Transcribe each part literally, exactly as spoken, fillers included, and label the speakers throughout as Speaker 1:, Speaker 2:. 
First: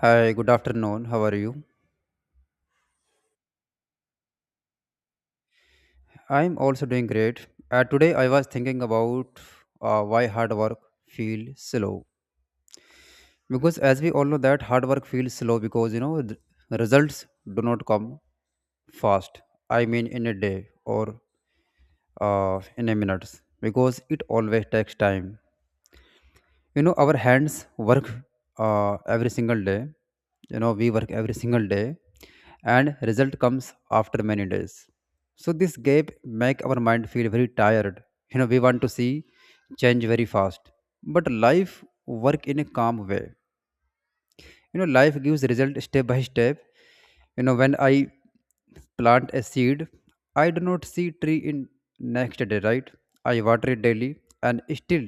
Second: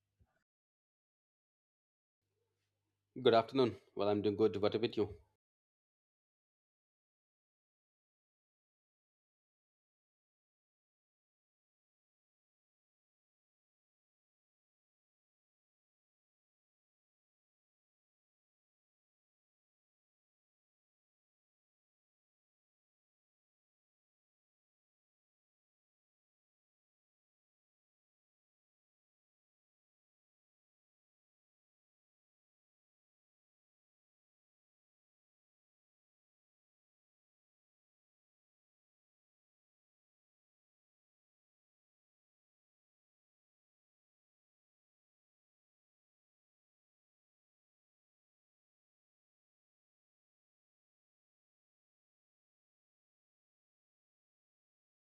Speaker 1: Hi, good afternoon. How are you?
Speaker 2: Good afternoon. Well, I'm doing good. What about you?
Speaker 1: I'm also doing great. Uh, today I was thinking about uh, why hard work feels slow. Because as we all know that hard work feels slow because you know the results do not come fast. I mean in a day or uh, in a minutes because it always takes time you know our hands work uh, every single day you know we work every single day and result comes after many days so this gap make our mind feel very tired you know we want to see change very fast but life work in a calm way you know life gives result step by step you know when I plant a seed I do not see tree in next day, right? I water it daily and still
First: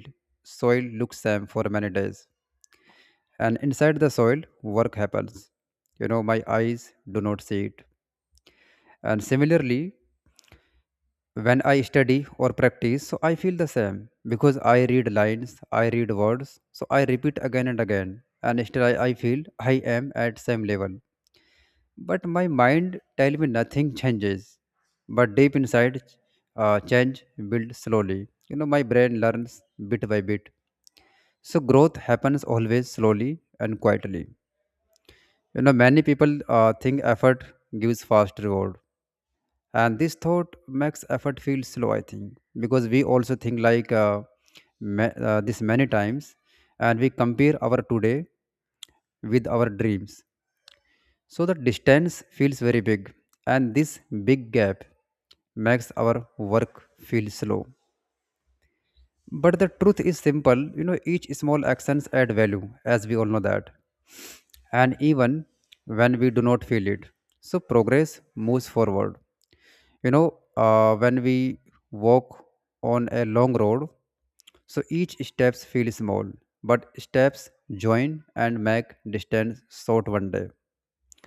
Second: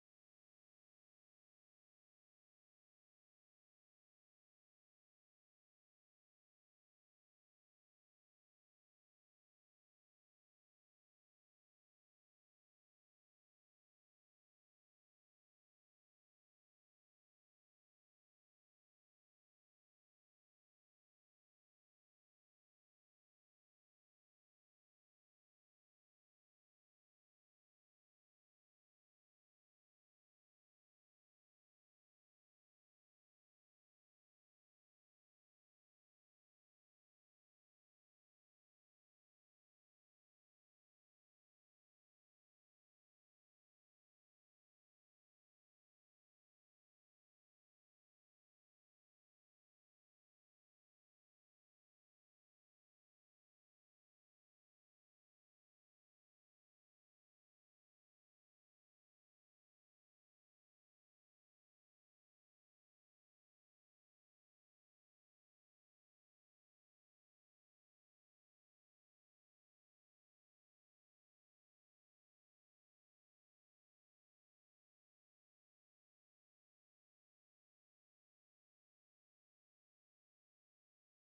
Speaker 1: soil looks same for many days and inside the soil work happens. You know my eyes do not see it. And similarly when I study or practice so I feel the same because I read lines I read words so I repeat again and again and still i, I feel I am at same level but my mind tell me nothing changes. But deep inside uh, change builds slowly. You know my brain learns bit by bit so growth happens always slowly and quietly. You know, many people uh, think effort gives fast reward, and this thought makes effort feel slow. I think because we also think like uh, ma- uh, this many times, and we compare our today with our dreams. So the distance feels very big, and this big gap makes our work feel slow. But the truth is simple. You know, each small actions add value, as we all know that. And even when we do not feel it. So progress moves forward. You know, uh, when we walk on a long road, so each steps feel small, but steps join and make distance short one day.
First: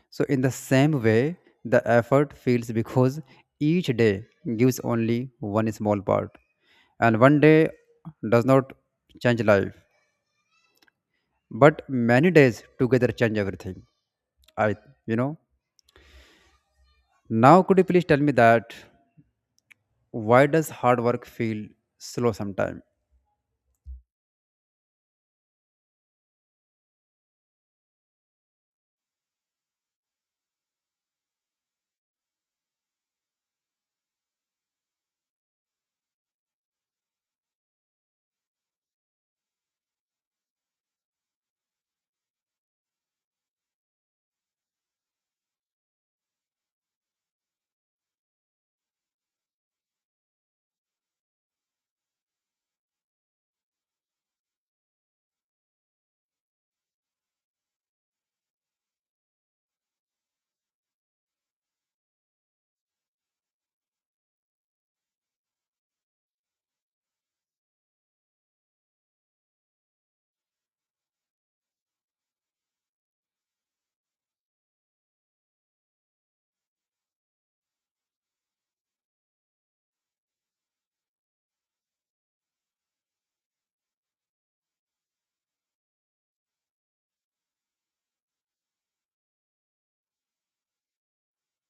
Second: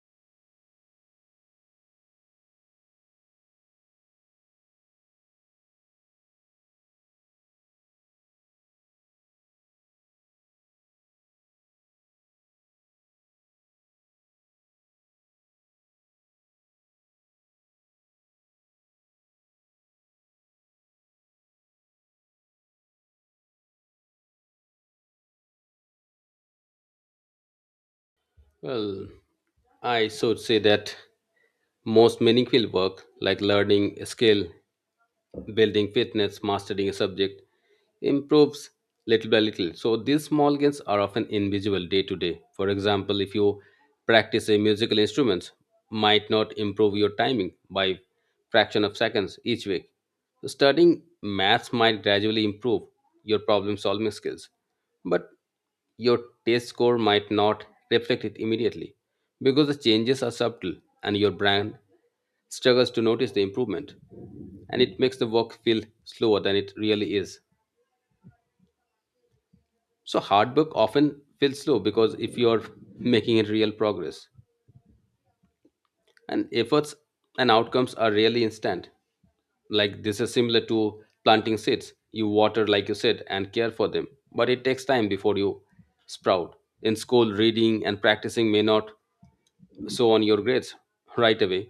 Speaker 1: So in the same way, the effort feels because each day gives only one small part, and one day does not change life, but many days together change everything. I, you know. Now, could you please tell me that why does hard work feel slow sometimes?
Speaker 2: Well, I should say that most meaningful work, like learning a skill, building fitness, mastering a subject, improves little by little. So these small gains are often invisible day to day. For example, if you practice a musical instrument, might not improve your timing by fraction of seconds each week. So, studying maths might gradually improve your problem solving skills. But your taste score might not reflect it immediately because the changes are subtle and your brand struggles to notice the improvement and it makes the work feel slower than it really is. So hard work often feels slow because if you are making it real progress and efforts and outcomes are rarely instant. Like this is similar to planting seeds. You water like you said and care for them, but it takes time before you sprout. In school, reading and practicing may not so on your grades right away.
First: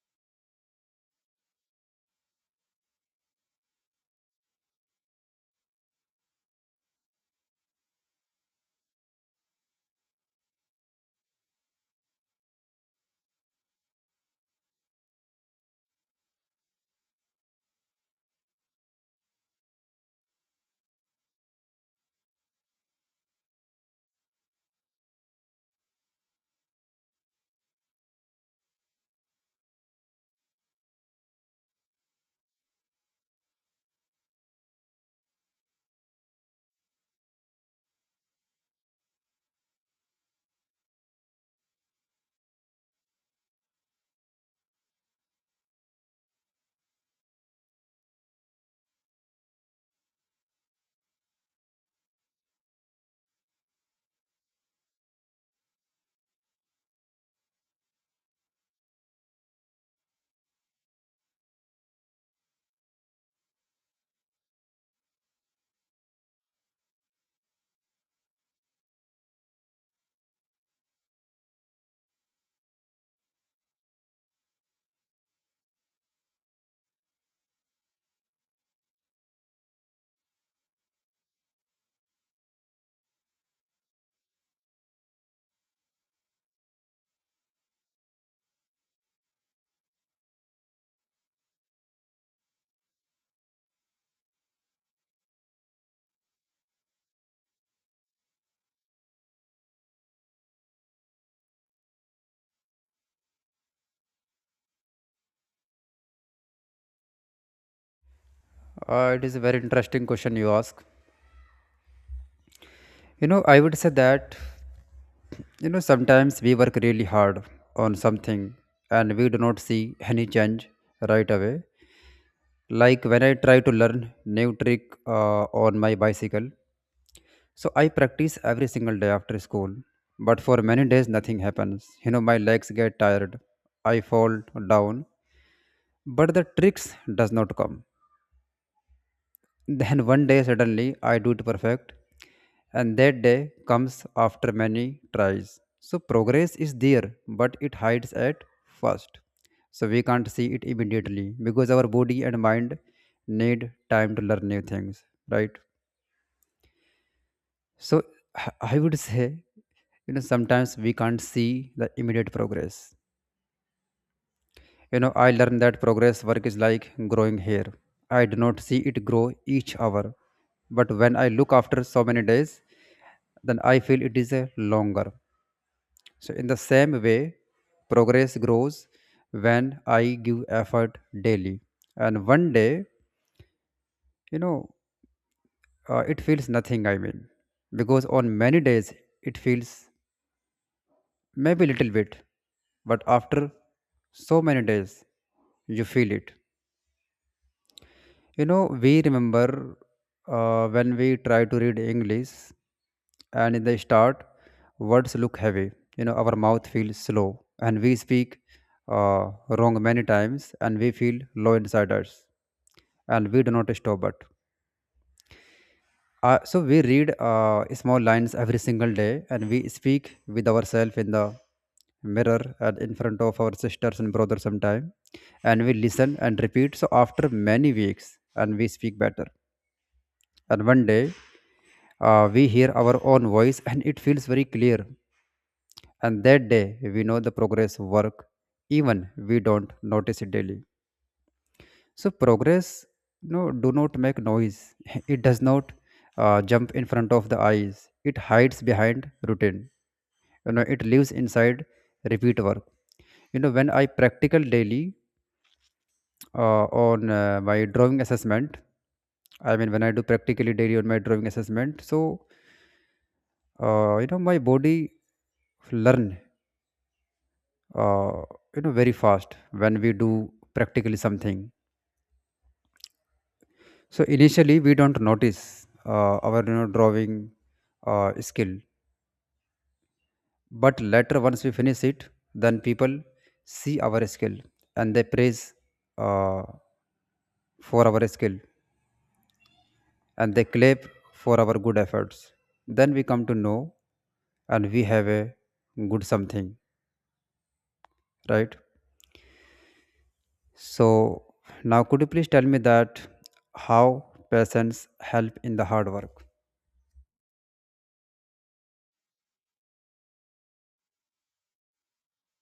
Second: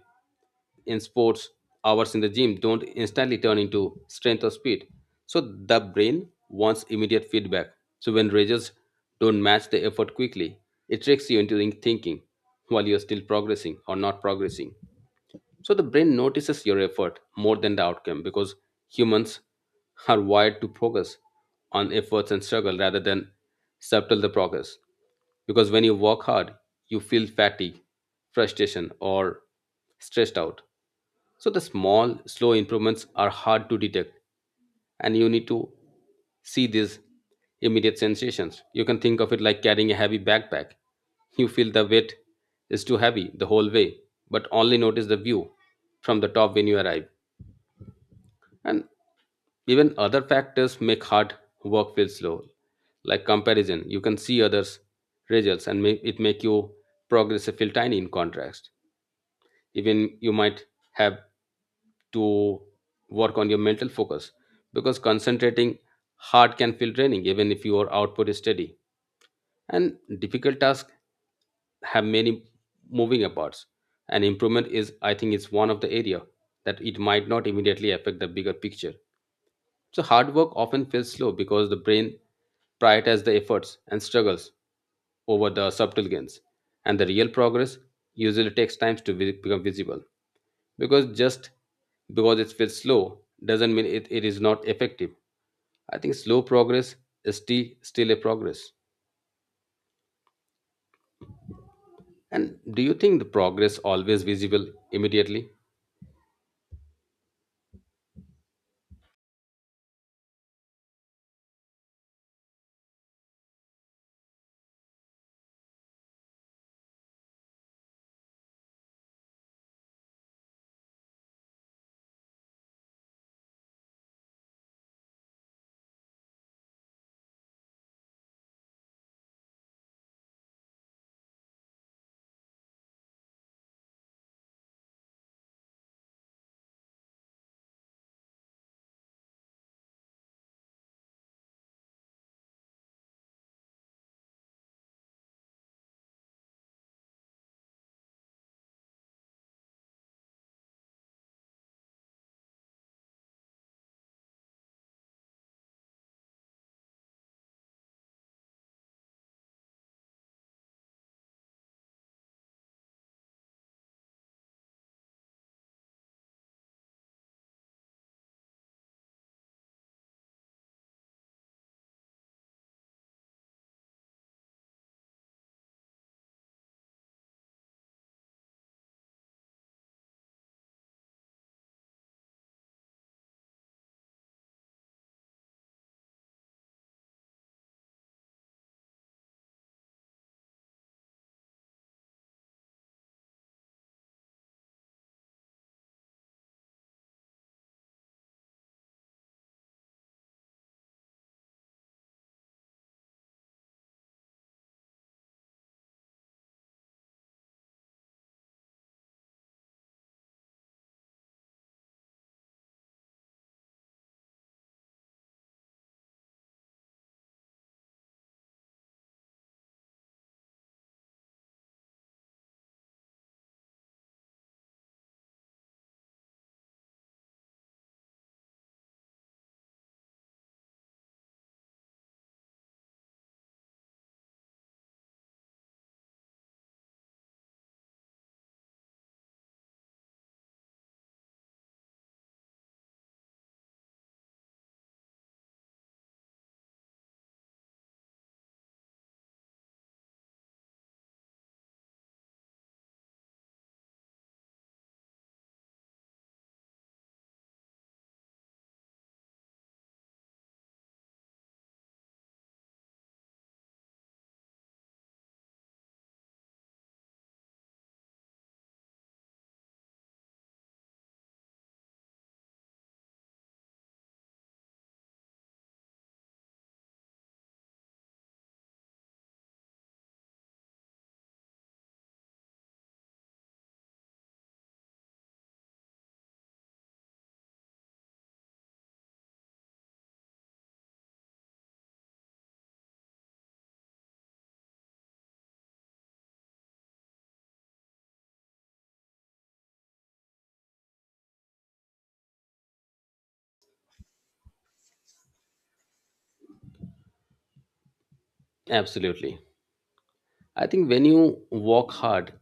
Speaker 2: In sports, hours in the gym don't instantly turn into strength or speed. So the brain wants immediate feedback. So when results don't match the effort quickly, it tricks you into thinking while you're still progressing or not progressing. So the brain notices your effort more than the outcome because humans are wired to focus on efforts and struggle rather than subtle the progress. Because when you work hard, you feel fatigue, frustration, or stressed out. So the small, slow improvements are hard to detect and you need to see these immediate sensations. You can think of it like carrying a heavy backpack. You feel the weight is too heavy the whole way, but only notice the view from the top when you arrive. And even other factors make hard work feel slow, like comparison. You can see others' results and make it make you progress feel tiny in contrast. Even you might have to work on your mental focus because concentrating hard can feel draining even if your output is steady and difficult tasks have many moving parts and improvement is I think it's one of the area that it might not immediately affect the bigger picture. So hard work often feels slow because the brain prioritizes the efforts and struggles over the subtle gains and the real progress usually takes time to vi- become visible because just because it feels slow doesn't mean it, it is not effective. I think slow progress is still still a progress. And do you think the progress always visible immediately?
Speaker 1: Uh, it is a very interesting question you ask. You know, I would say that you know sometimes we work really hard on something and we do not see any change right away. Like when I try to learn new trick uh, on my bicycle, so I practice every single day after school. But for many days, nothing happens. You know, my legs get tired. I fall down, but the tricks does not come. Then one day suddenly I do it perfect, and that day comes after many tries. So progress is there, but it hides at first. So we can't see it immediately because our body and mind need time to learn new things, right? So I I would say, you know, sometimes we can't see the immediate progress. You know, I learned that progress work is like growing hair. I do not see it grow each hour, but when I look after so many days, then I feel it is a longer. So, in the same way, progress grows when I give effort daily. And one day, you know, uh, it feels nothing, I mean, because on many days, it feels maybe little bit, but after so many days, you feel it. You know, we remember uh, when we try to read English, and in the start, words look heavy. You know, our mouth feels slow, and we speak uh, wrong many times, and we feel low inside us, and we do not stop. But uh, so we read uh, small lines every single day, and we speak with ourselves in the mirror and in front of our sisters and brothers sometime and we listen and repeat so after many weeks and we speak better. And one day, uh, we hear our own voice and it feels very clear. And that day, we know the progress work, even we don't notice it daily. So progress, no, do not make noise. It does not uh, jump in front of the eyes. It hides behind routine. You know, it lives inside repeat work. You know, when I practical daily uh, on uh, my drawing assessment, I mean, when I do practically daily on my drawing assessment, so uh, you know my body learn uh, you know very fast when we do practically something so initially we don't notice uh, our you know drawing uh, skill but later once we finish it then people see our skill and they praise uh, for our skill and they clap for our good efforts then we come to know and we have a good something, right? So now could you please tell me that how patients help in the hard work?
Speaker 2: Absolutely. I think when you work hard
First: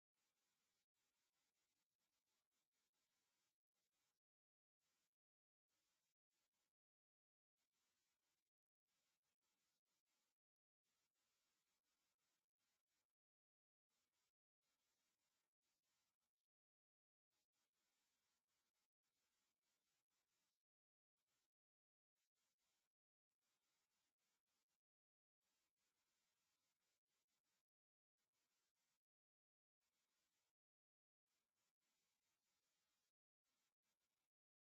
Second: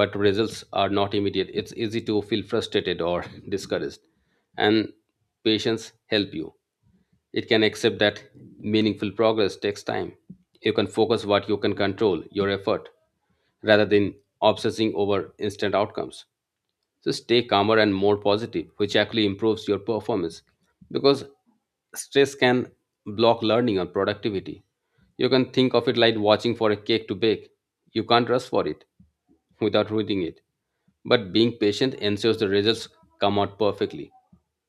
Speaker 2: but results are not immediate, it's easy to feel frustrated or discouraged, and patience help you. It can accept that meaningful progress takes time. You can focus what you can control, your effort, rather than obsessing over instant outcomes. So stay calmer and more positive, which actually improves your performance because stress can block learning and productivity. You can think of it like watching for a cake to bake. You can't rush for it without ruining it. But being patient ensures the results come out perfectly.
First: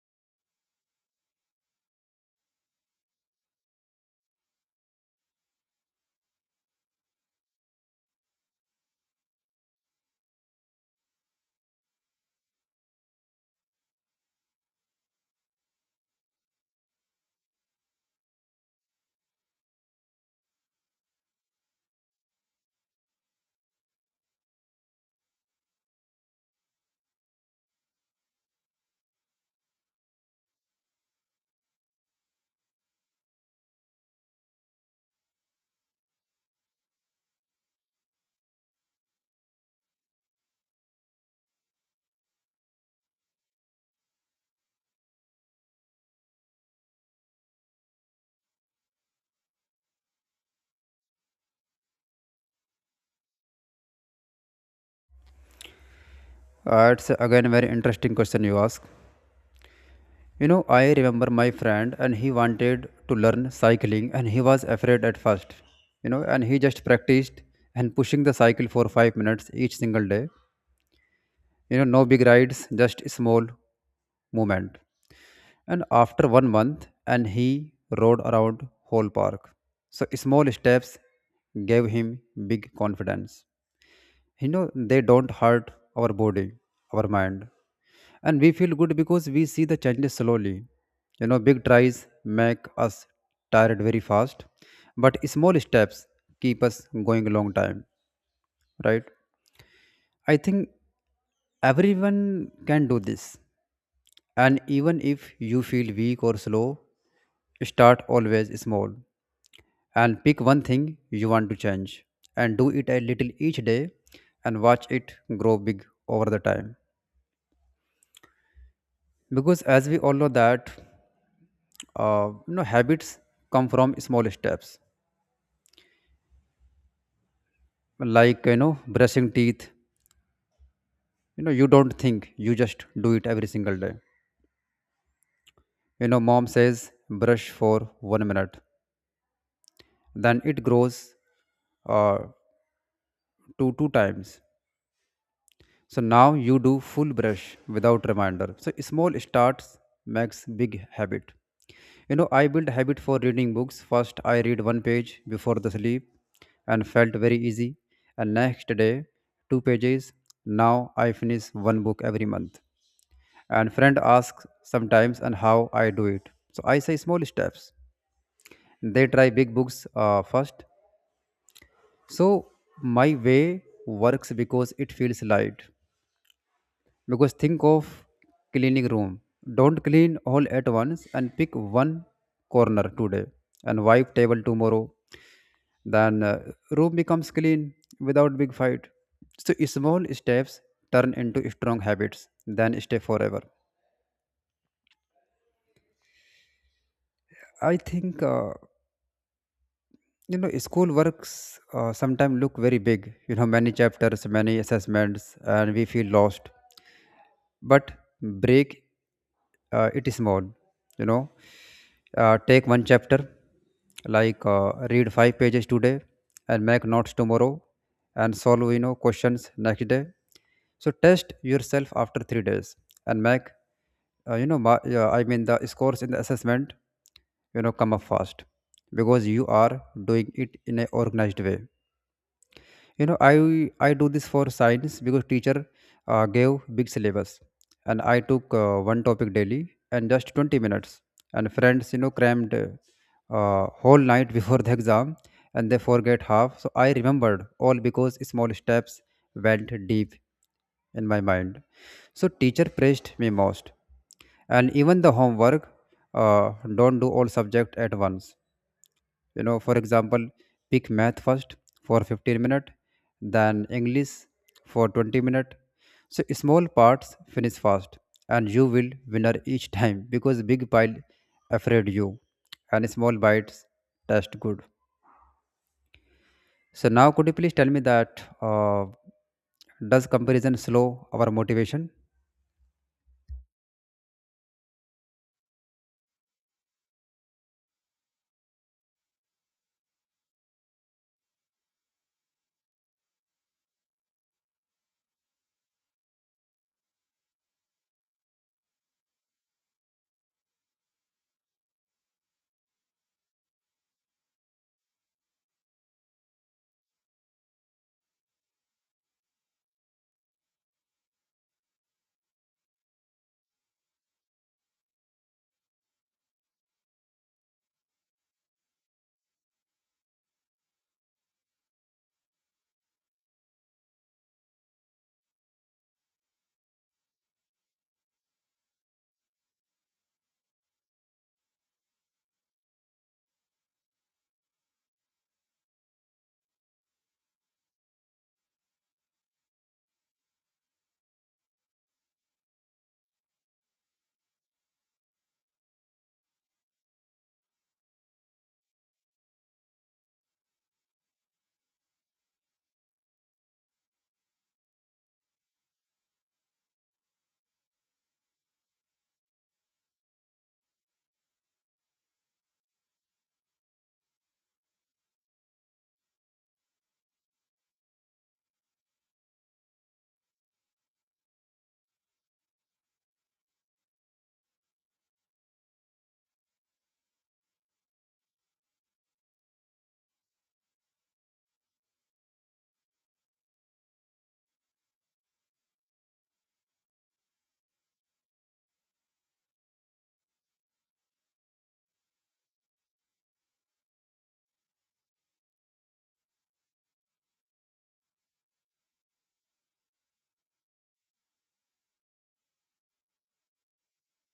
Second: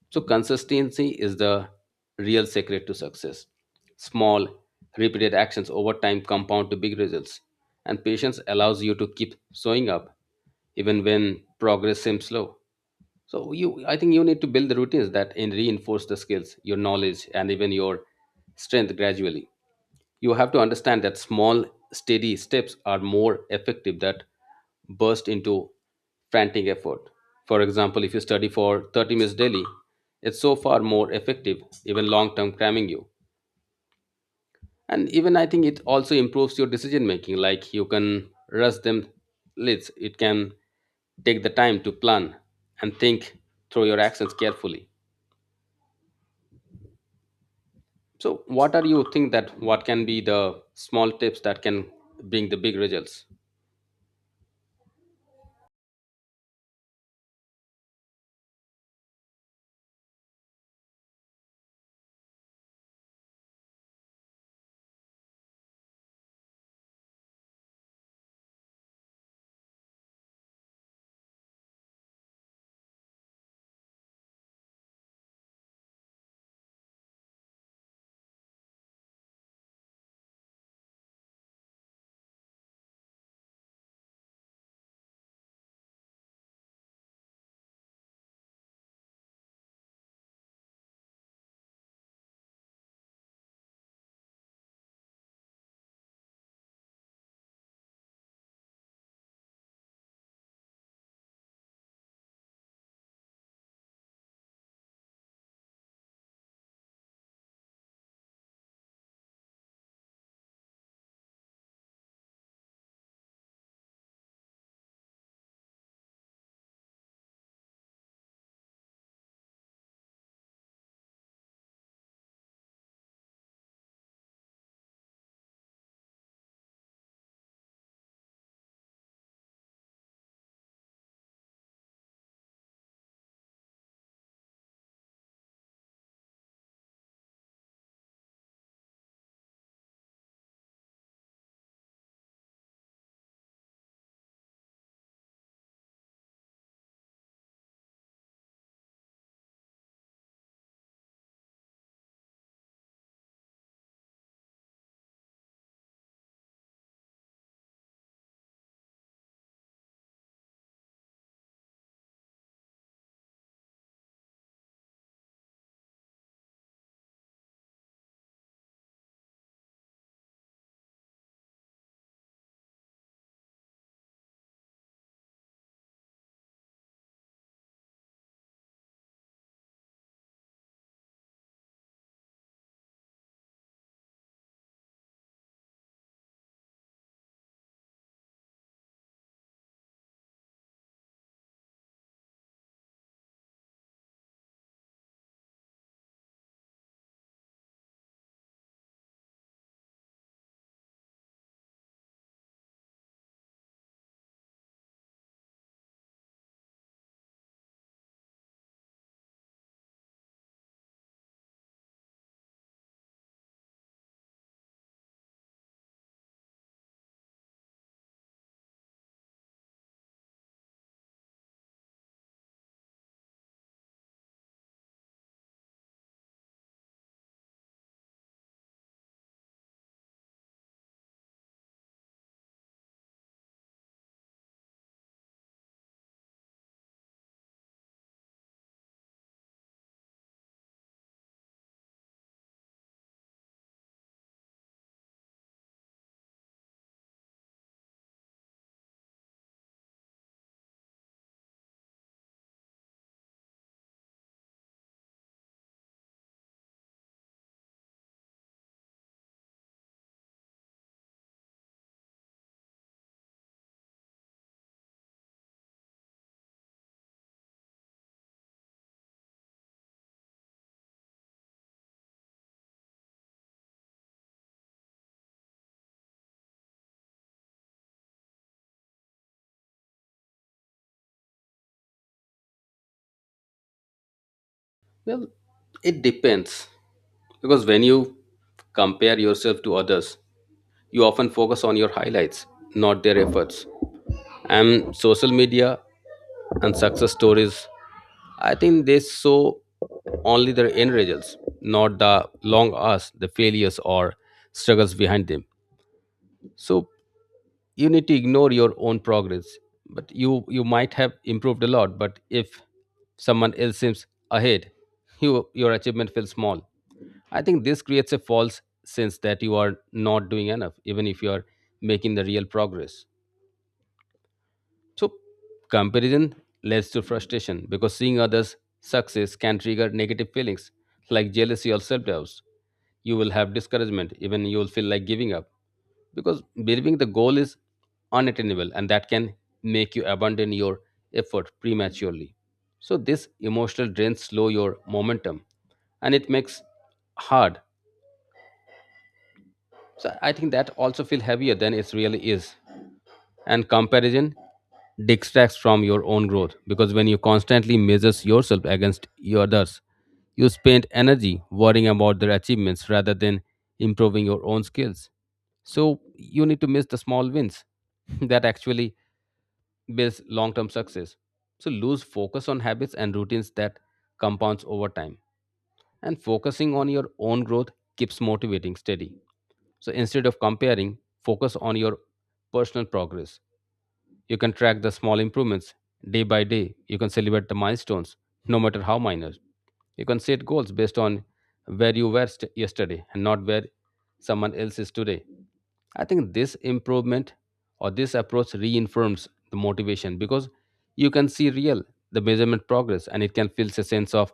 Speaker 2: So, consistency is the real secret to success. Small, repeated actions over time compound to big results, and patience allows you to keep showing up even when progress seems slow. So you, I think you need to build the routines that and reinforce the skills, your knowledge, and even your strength gradually. You have to understand that small steady steps are more effective that burst into frantic effort. For example, if you study for thirty minutes daily, it's so far more effective even long term cramming you. And even I think it also improves your decision making. Like you can rush them leads, it can take the time to plan and think through your actions carefully. So what are you think that what can be the small tips that can bring the big results?
Speaker 1: Uh, it's again a very interesting question you ask. You know, I remember my friend and he wanted to learn cycling and he was afraid at first. You know, and he just practiced and pushing the cycle for five minutes each single day. You know, no big rides, just small movement. And after one month, and he rode around whole park. So small steps gave him big confidence. You know they don't hurt our body our mind and we feel good because we see the changes slowly. You know big tries make us tired very fast but small steps keep us going a long time, right? I think everyone can do this, and even if you feel weak or slow start always small and pick one thing you want to change and do it a little each day and watch it grow big over the time. Because as we all know that uh, you know habits come from small steps like you know brushing teeth you know you don't think you just do it every single day. You know mom says brush for one minute then it grows uh, to two times. So now you do full brush without reminder. So small starts makes big habit. You know, I built habit for reading books. First, I read one page before the sleep and felt very easy. And next day, two pages. Now I finish one book every month. And friend asks sometimes and how I do it. So I say small steps. They try big books uh, first. So my way works because it feels light because think of cleaning room don't clean all at once and pick one corner today and wipe table tomorrow then uh, room becomes clean without big fight. So small steps turn into strong habits then stay forever. I think uh, you know school works uh, sometimes look very big. You know many chapters many assessments and we feel lost but break uh, it small you know uh, take one chapter like uh, read five pages today and make notes tomorrow and solve you know questions next day so test yourself after three days and make uh, you know ma- yeah, I mean the scores in the assessment you know come up fast because you are doing it in a organized way. You know i i do this for science because teacher uh, gave big syllabus and I took uh, one topic daily and just twenty minutes and friends you know crammed uh, whole night before the exam and they forget half so I remembered all because small steps went deep in my mind so teacher praised me most. And even the homework uh, don't do all subject at once you know for example pick math first for fifteen minutes, then english for twenty minutes. So small parts finish fast, and you will winner each time because big pile afraid you, and small bites taste good. So now could you please tell me that uh, does comparison slow our motivation?
Speaker 2: Well, it depends because when you compare yourself to others, you often focus on your highlights, not their efforts. And social media and success stories, I think they show only their end results, not the long hours, the failures or struggles behind them. So you need to ignore your own progress, but you you might have improved a lot but if someone else seems ahead, you, your achievement feels small. I think this creates a false sense that you are not doing enough even if you are making the real progress. So, comparison leads to frustration because seeing others' success can trigger negative feelings like jealousy or self doubt. You will have discouragement, even you will feel like giving up because believing the goal is unattainable and that can make you abandon your effort prematurely. So, this emotional drain slow your momentum and it makes hard. So, I think that also feel heavier than it really is. And comparison distracts from your own growth because when you constantly measure yourself against your others, you spend energy worrying about their achievements rather than improving your own skills. So you need to miss the small wins that actually builds long term success. So lose focus on habits and routines that compounds over time. And focusing on your own growth keeps motivating steady. So instead of comparing, focus on your personal progress. You can track the small improvements day by day. You can celebrate the milestones, no matter how minor. You can set goals based on where you were st- yesterday and not where someone else is today. I think this improvement or this approach reinforces the motivation because you can see real the measurement progress and it can feel a sense of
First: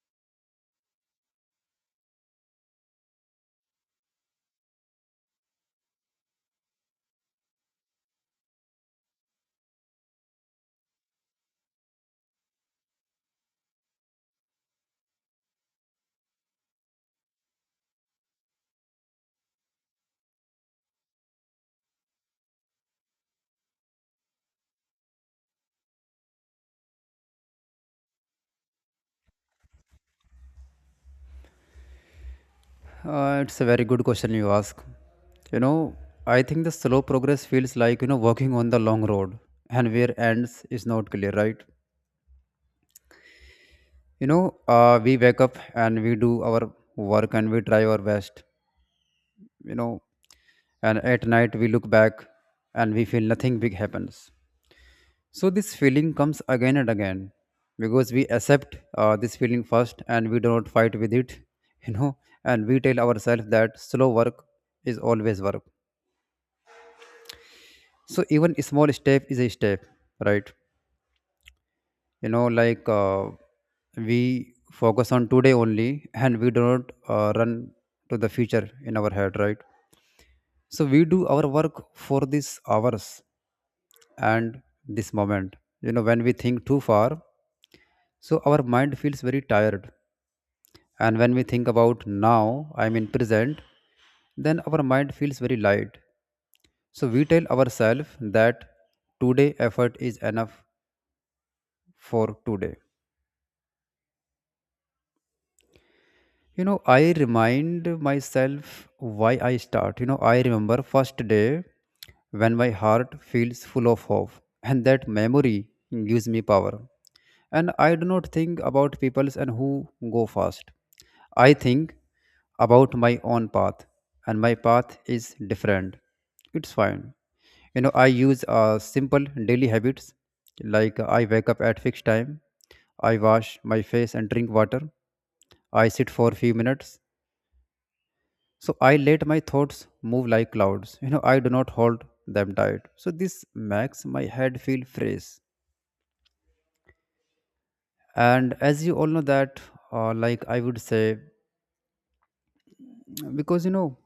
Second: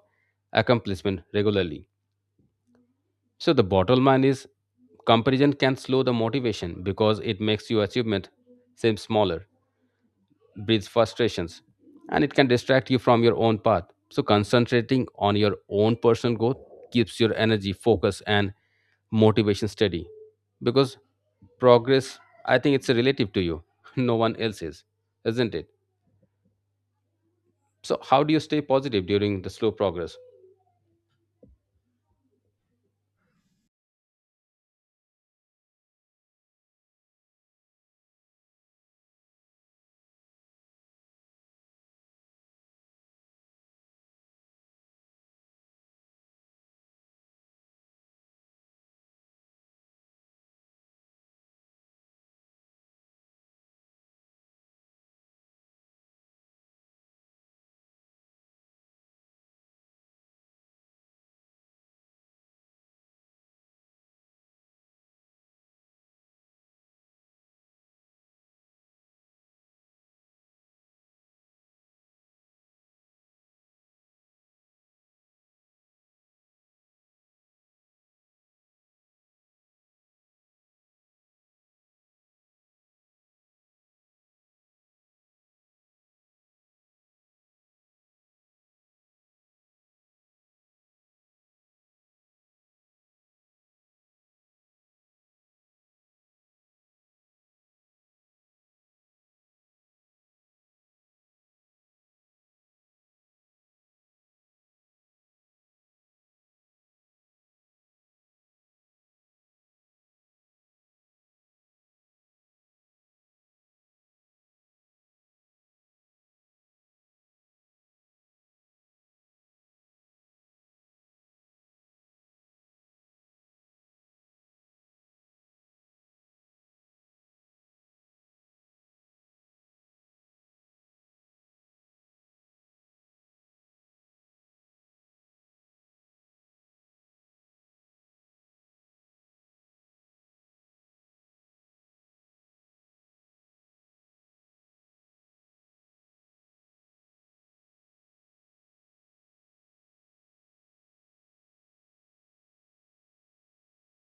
Speaker 2: accomplishment regularly. So the bottom line is comparison can slow the motivation because it makes your achievement seem smaller, breeds frustrations, and it can distract you from your own path. So, concentrating on your own personal growth keeps your energy, focus, and motivation steady because progress, I think it's relative to you, no one else is, isn't it? So, how do you stay positive during the slow progress?
Speaker 1: uh, It's a very good question you ask. You know, I think the slow progress feels like, you know, walking on the long road, and where ends is not clear, right? You know uh, we wake up and we do our work and we try our best, you know. And at night we look back, and we feel nothing big happens. So this feeling comes again and again because we accept uh, this feeling first and we do not fight with it. you know and we tell ourselves that slow work is always work. So even a small step is a step, right? You know like, uh, we focus on today only, and we do not uh, run to the future in our head, right? So we do our work for these hours and this moment. You know, when we think too far, so our mind feels very tired. And when we think about now, I mean present, then our mind feels very light. So we tell ourselves that today effort is enough for today. You know, I remind myself why I start. You know, I remember first day when my heart feels full of hope, and that memory gives me power. And I do not think about people's and who go fast. I think about my own path, and my path is different. It's fine. You know, I use uh, simple daily habits, like I wake up at fixed time, I wash my face and drink water, I sit for few minutes, so I let my thoughts move like clouds. You know, I do not hold them tight. So this makes my head feel fresh. And as you all know that, uh, like I would say, because you know,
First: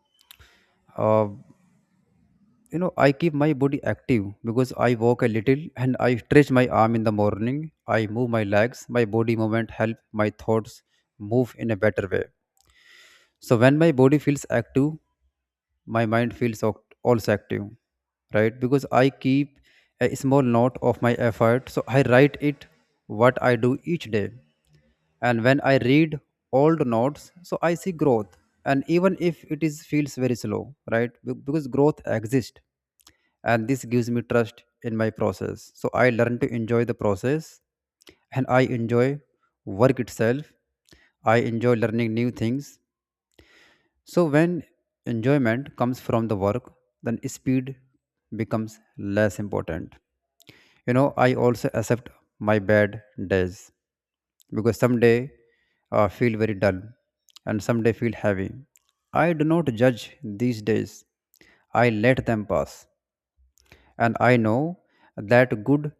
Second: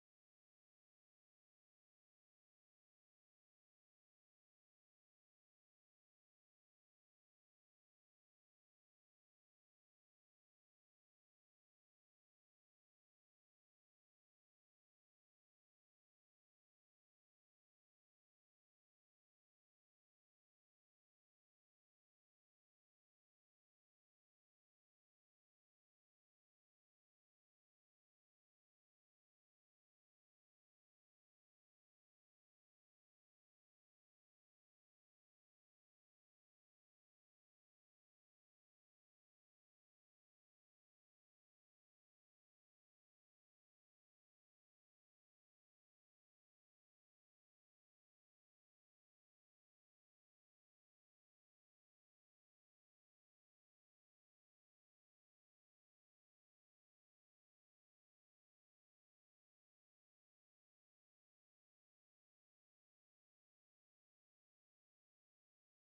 Speaker 1: uh, you know, I keep my body active because I walk a little and I stretch my arm in the morning. I move my legs. My body movement help my thoughts move in a better way. So when my body feels active, my mind feels oc- also active, right? Because I keep a small note of my effort, so I write it what I do each day. And when I read old notes, so I see growth, and even if it is feels very slow, right? Be- because growth exists, and this gives me trust in my process. So I learn to enjoy the process, and I enjoy work itself. I enjoy learning new things. So when enjoyment comes from the work, then speed becomes less important. You know, I also accept my bad days because someday I feel very dull and someday feel heavy. I do not judge these days, I let them pass. And I know that good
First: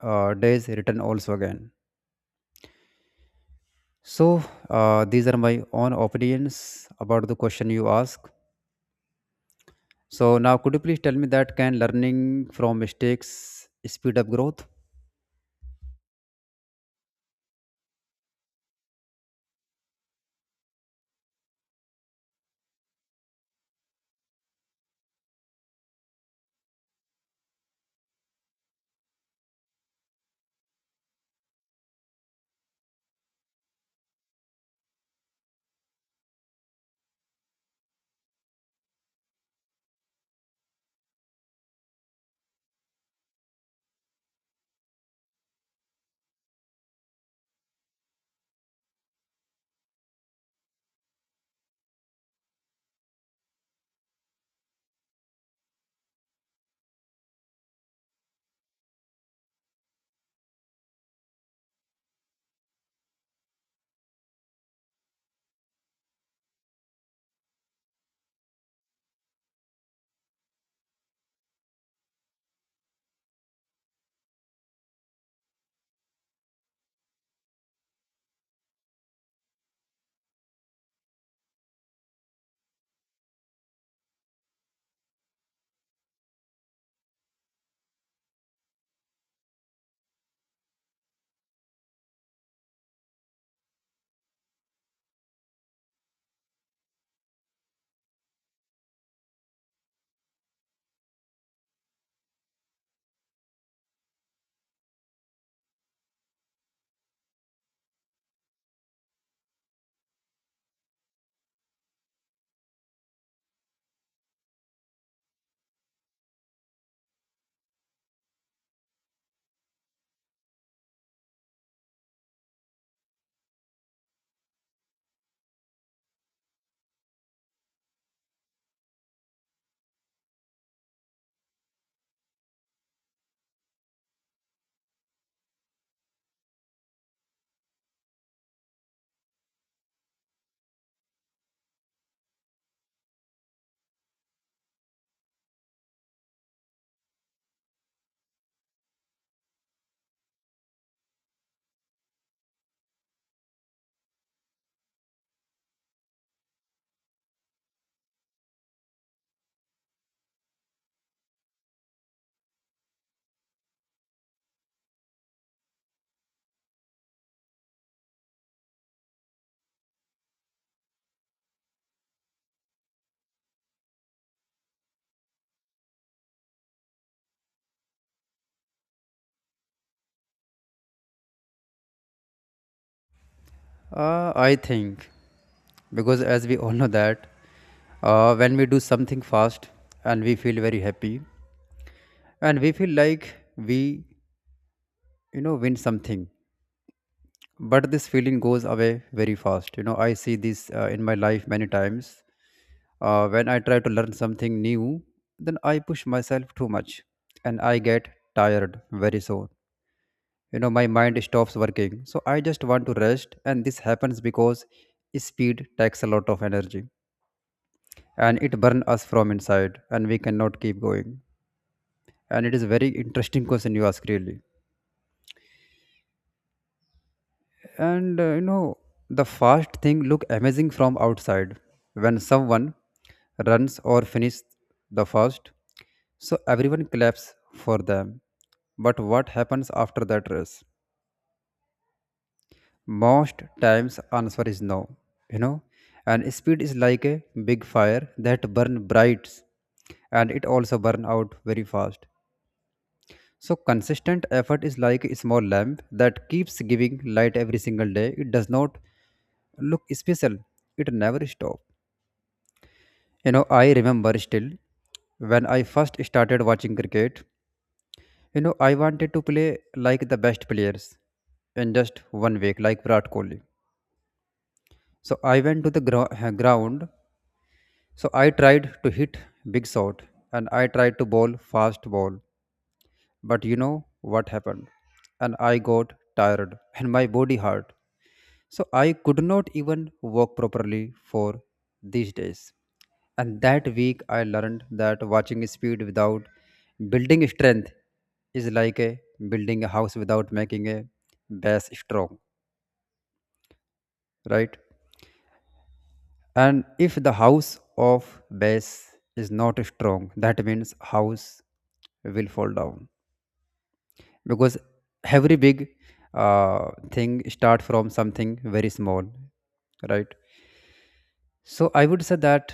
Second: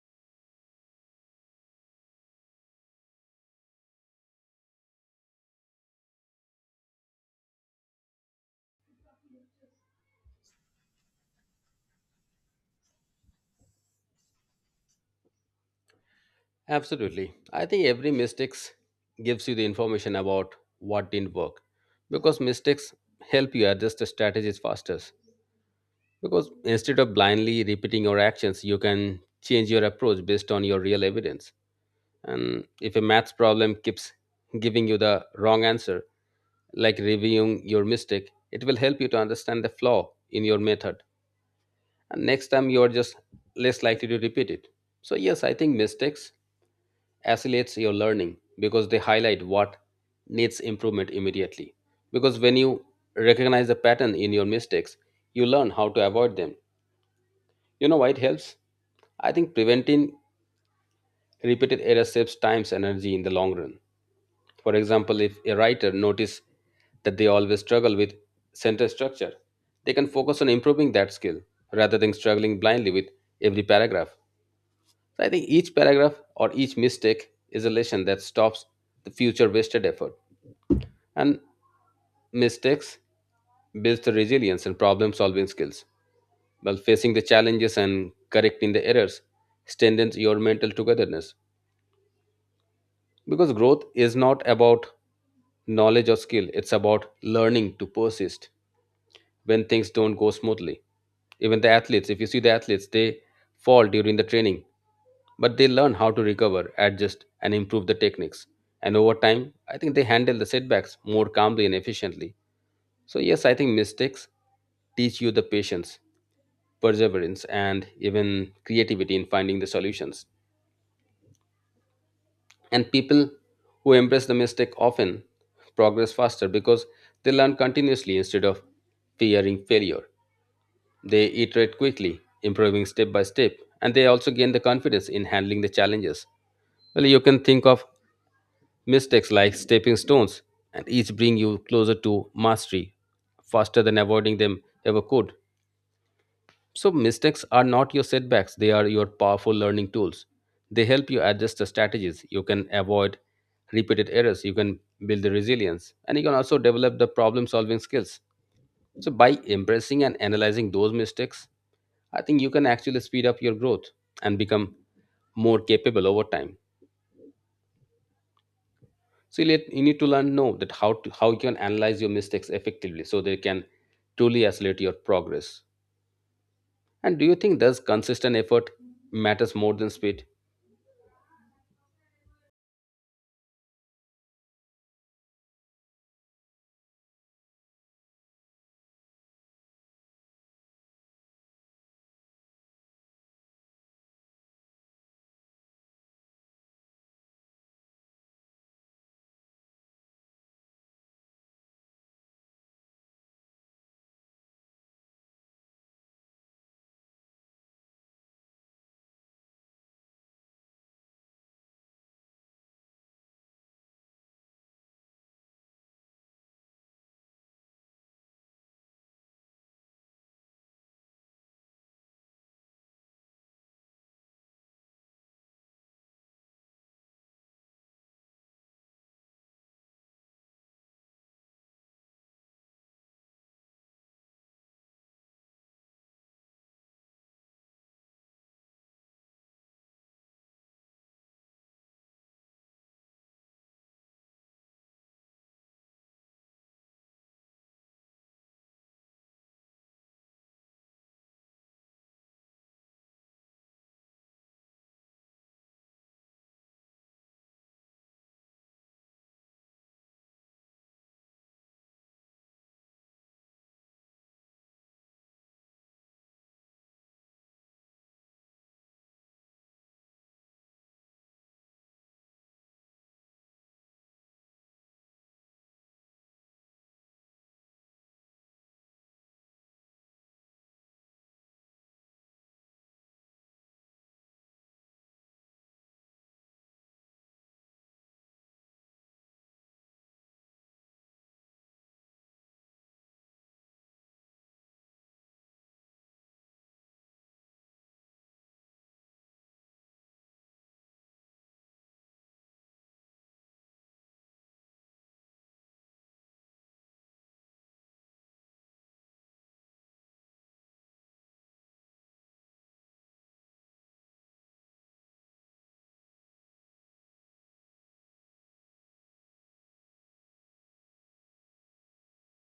Speaker 1: uh, days return also again. So, uh, these are my own opinions about the question you ask. So now, could you please tell me that can learning from mistakes speed up growth?
Speaker 2: Absolutely. I think every mistakes gives you the information about what didn't work because mistakes help you adjust the strategies faster. Because instead of blindly repeating your actions, you can change your approach based on your real evidence. And if a maths problem keeps giving you the wrong answer, like reviewing your mistake, it will help you to understand the flaw in your method. And next time you are just less likely to repeat it. So yes, I think mistakes accelerates your learning because they highlight what needs improvement immediately. Because when you recognize the pattern in your mistakes, you learn how to avoid them. You know why it helps? I think preventing repeated errors saves time and energy in the long run. For example, if a writer notices that they always struggle with sentence structure, they can focus on improving that skill rather than struggling blindly with every paragraph. So I think each paragraph or each mistake is a lesson that stops the future wasted effort. And mistakes builds the resilience and problem solving skills. While facing the challenges and correcting the errors strengthens your mental togetherness because growth is not about knowledge or skill. It's about learning to persist when things don't go smoothly. Even the athletes, if you see the athletes, they fall during the training, but they learn how to recover, adjust, and improve the techniques. And over time, I think they handle the setbacks more calmly and efficiently. So, yes, I think mistakes teach you the patience, perseverance, and even creativity in finding the solutions. And people who embrace the mistake often progress faster because they learn continuously instead of fearing failure. They iterate quickly, improving step by step, and they also gain the confidence in handling the challenges. Well, you can think of mistakes like stepping stones, and each bring you closer to mastery faster than avoiding them ever could. So, mistakes are not your setbacks, they are your powerful learning tools. They help you adjust the strategies. You can avoid repeated errors, you can build the resilience, and you can also develop the problem solving skills. So, by embracing and analyzing those mistakes, I think you can actually speed up your growth and become more capable over time. So, you, let, you need to learn know that how to how you can analyze your mistakes effectively so they can truly accelerate your progress. And do you think does consistent effort matters more than speed?
Speaker 1: Uh, I think, because as we all know that, uh, when we do something fast and we feel very happy and we feel like we, you know, win something, but this feeling goes away very fast. You know, I see this uh, in my life many times. Uh, when I try to learn something new, then I push myself too much and I get tired very soon. You know, my mind stops working, so I just want to rest. And this happens because speed takes a lot of energy and it burns us from inside and we cannot keep going. And it is very interesting question you ask, really. And uh, you know, the fast thing look amazing from outside. When someone runs or finishes the fast, so everyone claps for them. But what happens after that race? Most times answer is no, you know. And speed is like a big fire that burn bright, and it also burn out very fast. So consistent effort is like a small lamp that keeps giving light every single day. It does not look special. It never stop. You know, I remember still when I first started watching cricket, you know, I wanted to play like the best players in just one week, like Virat Kohli. So I went to the gro- ground. So I tried to hit big shot and I tried to bowl fast ball. But you know what happened? And I got tired and my body hurt. So I could not even walk properly for these days. And that week I learned that watching speed without building strength is like a building a house without making a base strong, right? And if the house of base is not strong, that means house will fall down. Because every big uh, thing start from something very small, right? So I would say that,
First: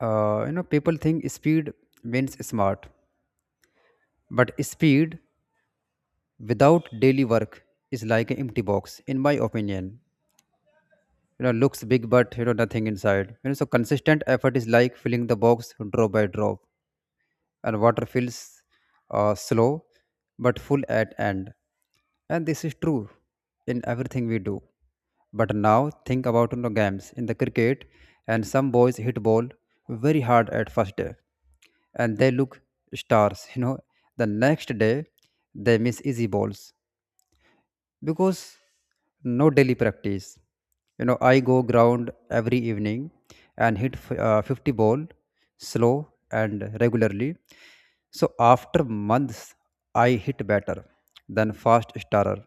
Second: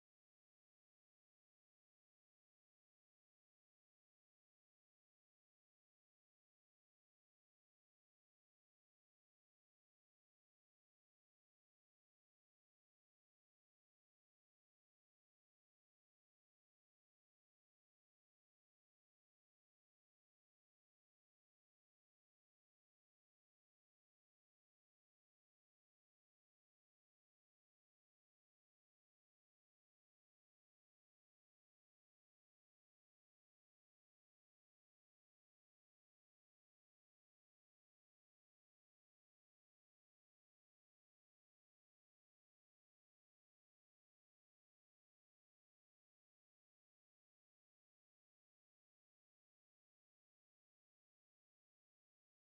Speaker 1: uh, you know, people think speed means smart, but speed without daily work is like an empty box, in my opinion. You know, looks big but, you know, nothing inside, you know. So consistent effort is like filling the box drop by drop, and water feels uh, slow but full at end. And this is true in everything we do. But now think about, you know, games in the cricket, and some boys hit ball very hard at first day and they look stars you know. The next day they miss easy balls because no daily practice. You know, I go ground every evening and hit f- uh, fifty ball slow and regularly. So after months, I hit better than fast starter.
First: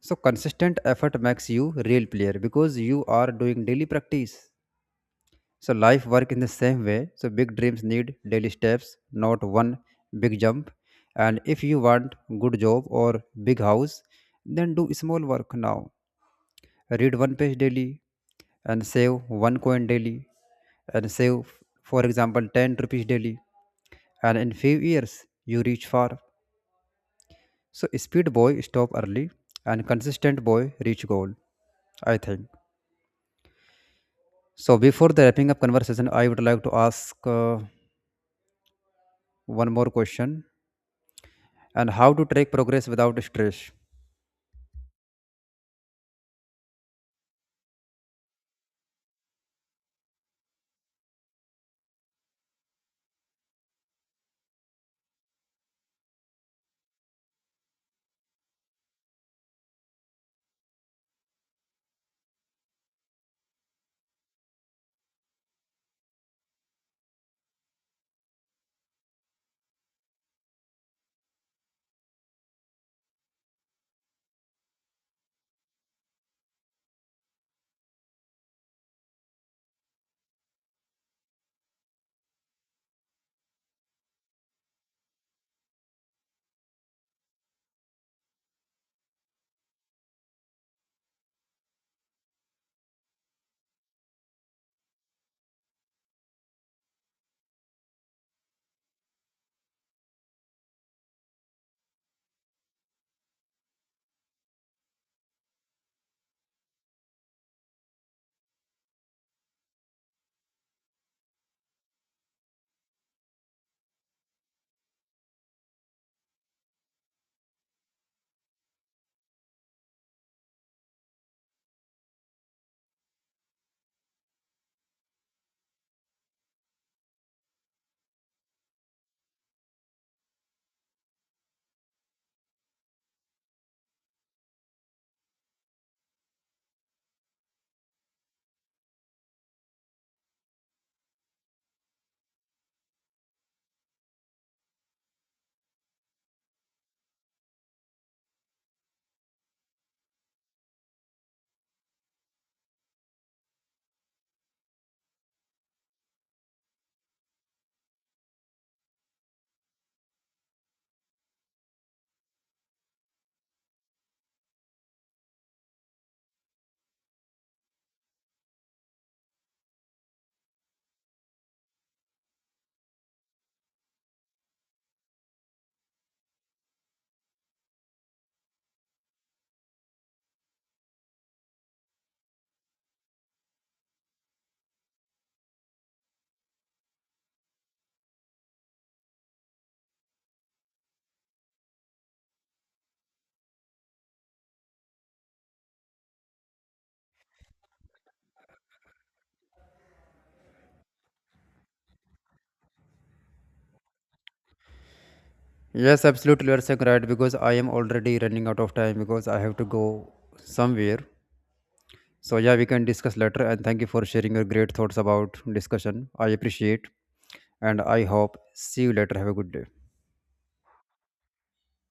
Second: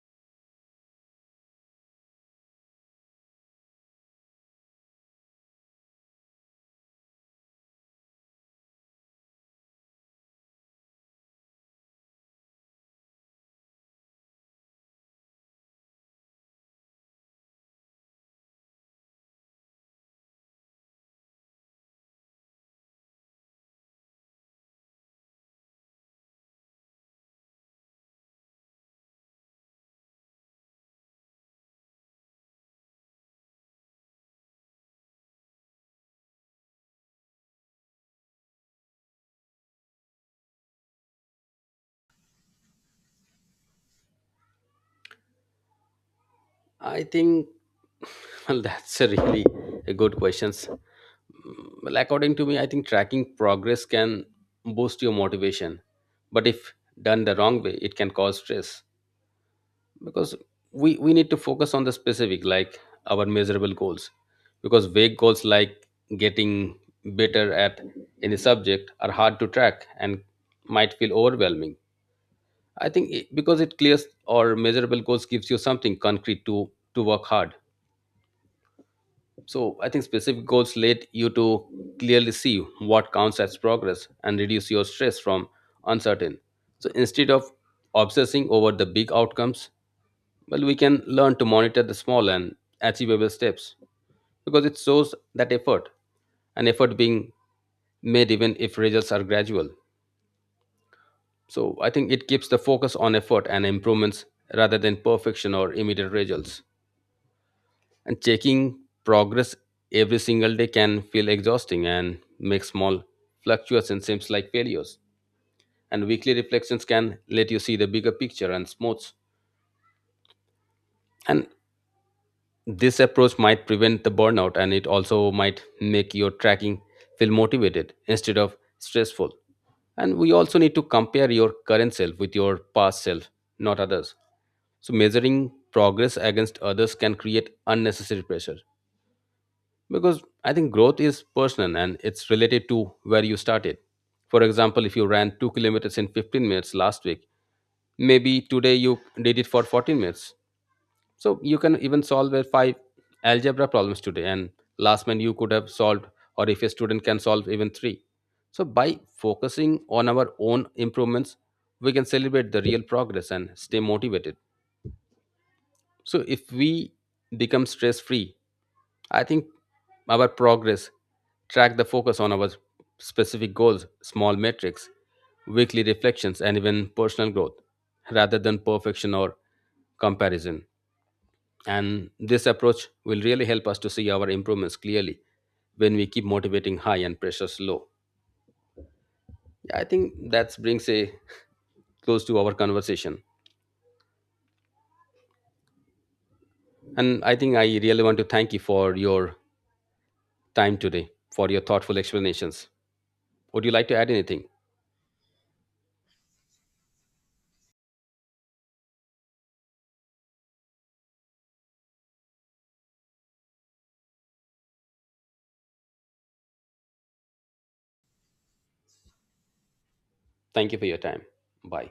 Speaker 1: So consistent effort makes you real player because you are doing daily practice. So life work in the same way. So big dreams need daily steps, not one big jump. And if you want good job or big house, then do small work now. Read one page daily, and save one coin daily, and save, for example, ten rupees daily, and in few years you reach far. So speed boy stop early and consistent boy reach goal, I think. So before the wrapping up conversation, I would like to ask uh, one more question. And how to track progress without stress?
Speaker 2: I think well that's a really a good question. Well, according to me, I think tracking progress can boost your motivation, but if done the wrong way, it can cause stress because we we need to focus on the specific like our measurable goals because vague goals like getting better at any subject are hard to track and might feel overwhelming. I think it, because it clears or measurable goals gives you something concrete to to work hard. So I think specific goals let you to clearly see what counts as progress and reduce your stress from uncertain. So instead of obsessing over the big outcomes, well, we can learn to monitor the small and achievable steps because it shows that effort, an effort being made even if results are gradual. So I think it keeps the focus on effort and improvements rather than perfection or immediate results. And checking progress every single day can feel exhausting and make small fluctuations seems like failures, and weekly reflections can let you see the bigger picture and smooths. And this approach might prevent the burnout and it also might make your tracking feel motivated instead of stressful. And we also need to compare your current self with your past self, not others. So measuring progress against others can create unnecessary pressure because I think growth is personal and it's related to where you started. For example, if you ran two kilometers in fifteen minutes last week, maybe today you did it for fourteen minutes. So you can even solve a five algebra problems today and last month you could have solved, or if a student can solve even three. So by focusing on our own improvements, we can celebrate the real progress and stay motivated. So if we become stress free, I think our progress track the focus on our specific goals, small metrics, weekly reflections, and even personal growth rather than perfection or comparison. And this approach will really help us to see our improvements clearly when we keep motivating high and pressures low. Yeah, I think that brings a close to our conversation. And I think I really want to thank you for your time today, for your thoughtful explanations. Would you like to add anything?
Speaker 1: Yes, absolutely, you're saying right, because I am already running out of time because I have to go somewhere. So yeah, we can discuss later. And thank you for sharing your great thoughts about discussion. I appreciate, and I hope see you later. Have a good day.
Speaker 2: Thank you for your time. Bye.